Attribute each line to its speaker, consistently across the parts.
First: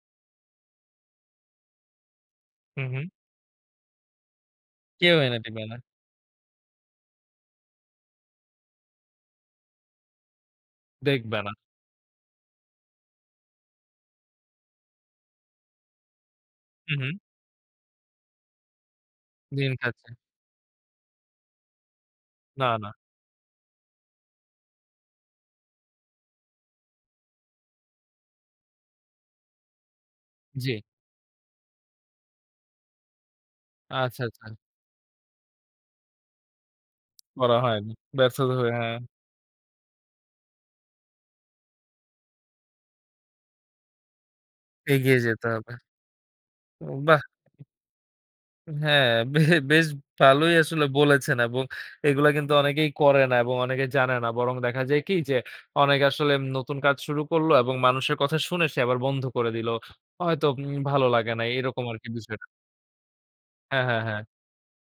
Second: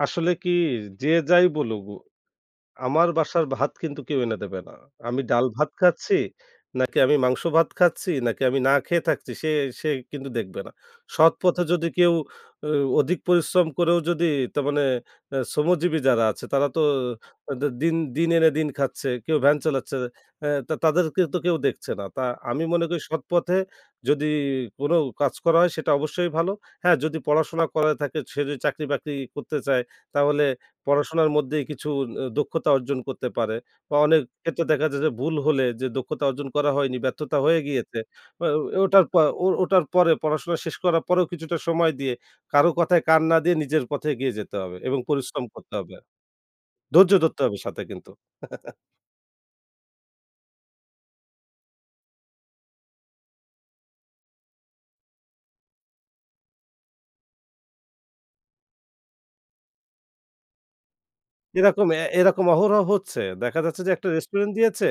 Speaker 1: আসলে কী, যে যাই বলুক, উ
Speaker 2: হুম, হুম।
Speaker 1: আমার বাসার ভাত কিন্তু কেউ এনে দেবে না।
Speaker 2: কেউ
Speaker 1: আমি
Speaker 2: এনে দিবে
Speaker 1: ডাল-ভাত
Speaker 2: না।
Speaker 1: খাচ্ছি, নাকি আমি মাংস-ভাত খাচ্ছি, নাকি আমি না খেয়ে থাকছি, সে সেই কিন্তু দেখবে না।
Speaker 2: দেখবে না।
Speaker 1: সৎপথে যদি কেউ অ অধিক পরিশ্রম করেও যদি তার মানে অ্যা শ্রমজীবী যারা আছে, তারা তো
Speaker 2: হুম, হুম।
Speaker 1: তাদের দিন দিন এনে দিন খাচ্ছে। কেউ ভ্যান
Speaker 2: দিন
Speaker 1: চালাচ্ছে।
Speaker 2: খাচ্ছে।
Speaker 1: হ্যাঁ, তা তাদেরকে তো কেউ দেখছে না। তা আমি
Speaker 2: না,
Speaker 1: মনে
Speaker 2: না।
Speaker 1: করি সৎপথে যদি কোনো কাজ করা হয়, সেটা অবশ্যই ভালো। হ্যাঁ, যদি পড়াশোনা করা থাকে, সে যদি চাকরি-বাকরি করতে চায়, তাহলে
Speaker 2: জি।
Speaker 1: পড়াশোনার মধ্যেই কিছু অ দক্ষতা অর্জন করতে পারে। বা অনেক
Speaker 2: আচ্ছা, আচ্ছা।
Speaker 1: ক্ষেত্রে দেখা যায় যে ভুল হলে যে দক্ষতা অর্জন করা হয়নি, ব্যর্থতা
Speaker 2: বলা
Speaker 1: হয়ে
Speaker 2: হয়নি।
Speaker 1: গিয়েছে,
Speaker 2: ব্যবসা
Speaker 1: অ্যা ও
Speaker 2: ধরে,
Speaker 1: এ
Speaker 2: হ্যাঁ।
Speaker 1: ওটার পর ও ওটার পরে পড়াশোনা শেষ করার পরেও কিছুটা সময় দিয়ে কারো কথায় কান না দিয়ে নিজের পথে এগিয়ে যেতে হবে এবং
Speaker 2: এগিয়ে
Speaker 1: পরিশ্রম
Speaker 2: যেতে হবে।
Speaker 1: করতে হবে আর।
Speaker 2: উ
Speaker 1: ধৈর্য
Speaker 2: বাহ!
Speaker 1: ধরতে হবে সাথে কিন্তু।
Speaker 2: হ্যাঁ, বে বেশ ভালোই আসলে বলেছেন এবং এইগুলা কিন্তু অনেকেই করে না এবং অনেকেই জানে না। বরং দেখা যায় কী, যে অনেকে আসলে উম নতুন কাজ শুরু করল এবং মানুষের কথা শুনে সে আবার বন্ধ করে দিল। হয়তো উম ভালো লাগে না এরকম
Speaker 1: এরকম অ্যা
Speaker 2: আরকি বিষয়টা।
Speaker 1: এরকম অহরহ হচ্ছে। দেখা যাচ্ছে
Speaker 2: হ্যাঁ,
Speaker 1: যে
Speaker 2: হ্যাঁ,
Speaker 1: একটা
Speaker 2: হ্যাঁ।
Speaker 1: রেস্টুরেন্ট দিয়েছে,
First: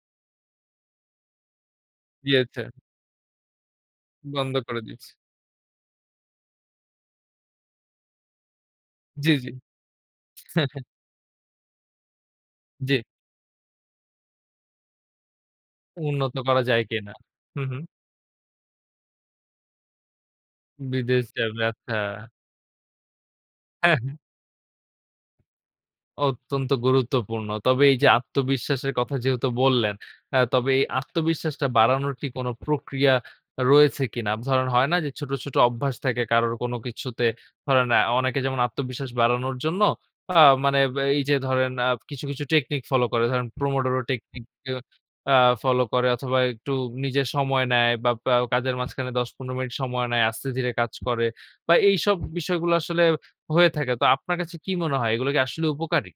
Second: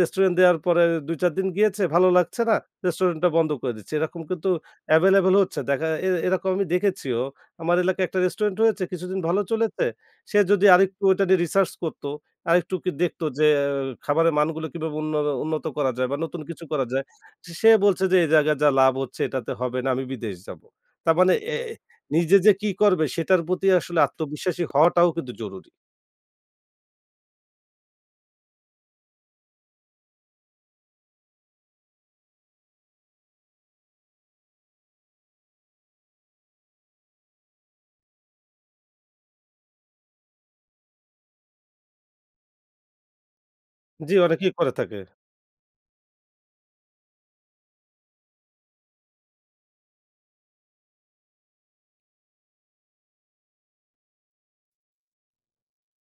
Speaker 1: রেস্টুরেন্ট দেয়ার পরে ২-৪ দিন গিয়েছে, ভালো লাগছে না,
Speaker 2: দিয়েছে।
Speaker 1: রেস্টুরেন্টটা বন্ধ করে দিচ্ছে। এরকম কিন্তু
Speaker 2: বন্ধ করে দিয়েছি।
Speaker 1: অ্যাভেইলেবল হচ্ছে। দেখা এর এরকম আমি দেখেছিও। আমার এলাকায় একটা রেস্টুরেন্ট হয়েছে, কিছুদিন
Speaker 2: জি,
Speaker 1: ভালো
Speaker 2: জি।
Speaker 1: চলেছে। সে যদি
Speaker 2: হ্যাঁ,
Speaker 1: আর
Speaker 2: হ্যাঁ।
Speaker 1: একটু ওইটা নিয়ে রিসার্চ করত, আরেকটু ওকে
Speaker 2: জি।
Speaker 1: দেখত যে অ্যাও খাবারের মানগুলো কীভাবে উন্নরো উন্নত করা যায় বা
Speaker 2: উন্নত
Speaker 1: নতুন
Speaker 2: করা
Speaker 1: কিছু
Speaker 2: যায়
Speaker 1: করা যায়।
Speaker 2: কিনা।
Speaker 1: সে
Speaker 2: হু,
Speaker 1: সে
Speaker 2: হু।
Speaker 1: বলছে যে এই জায়গায় যা লাভ হচ্ছে এটাতে হবে না, আমি বিদেশ যাব। তার
Speaker 2: বিদেশ
Speaker 1: মানে এ
Speaker 2: যাবে আচ্ছা।
Speaker 1: নিজে যে কী করবে, সেটার প্রতি
Speaker 2: হ্যাঁ,
Speaker 1: আসলে
Speaker 2: হ্যাঁ।
Speaker 1: আত্মবিশ্বাসী হওয়াটাও কিন্তু জরুরি।
Speaker 2: অত্যন্ত গুরুত্বপূর্ণ। তবে এইযে আত্মবিশ্বাসের কথা যেহেতু বললেন অ্যা তবে এই আত্মবিশ্বাসটা বাড়ানোর কি কোনো প্রক্রিয়া রয়েছে কিনা। ধরেন হয় না যে ছোট, ছোট অভ্যাস থাকে কারোর কোনো কিছুতে ধরেন অনেকে যেমন আত্মবিশ্বাস বাড়ানোর জন্য, আ মানে এইযে ধরেন আ কিছু, কিছু টেকনিক ফলো করে। ধরেন প্রমোডোরো
Speaker 1: জি
Speaker 2: টেকনিক
Speaker 1: অনেকেই করে থাকে।
Speaker 2: আ ফলো করে অথবা একটু নিজে সময় নেয় বা প্রায় কাজের মাঝখানে ১০-১৫ মিনিট সময় নেয়, আস্তে ধীরে কাজ করে বা এইসব বিষয়গুলা আসলে হয়ে থাকে। তো আপনার কাছে কি মনে হয়? এগুলো কি আসলে উপকারী?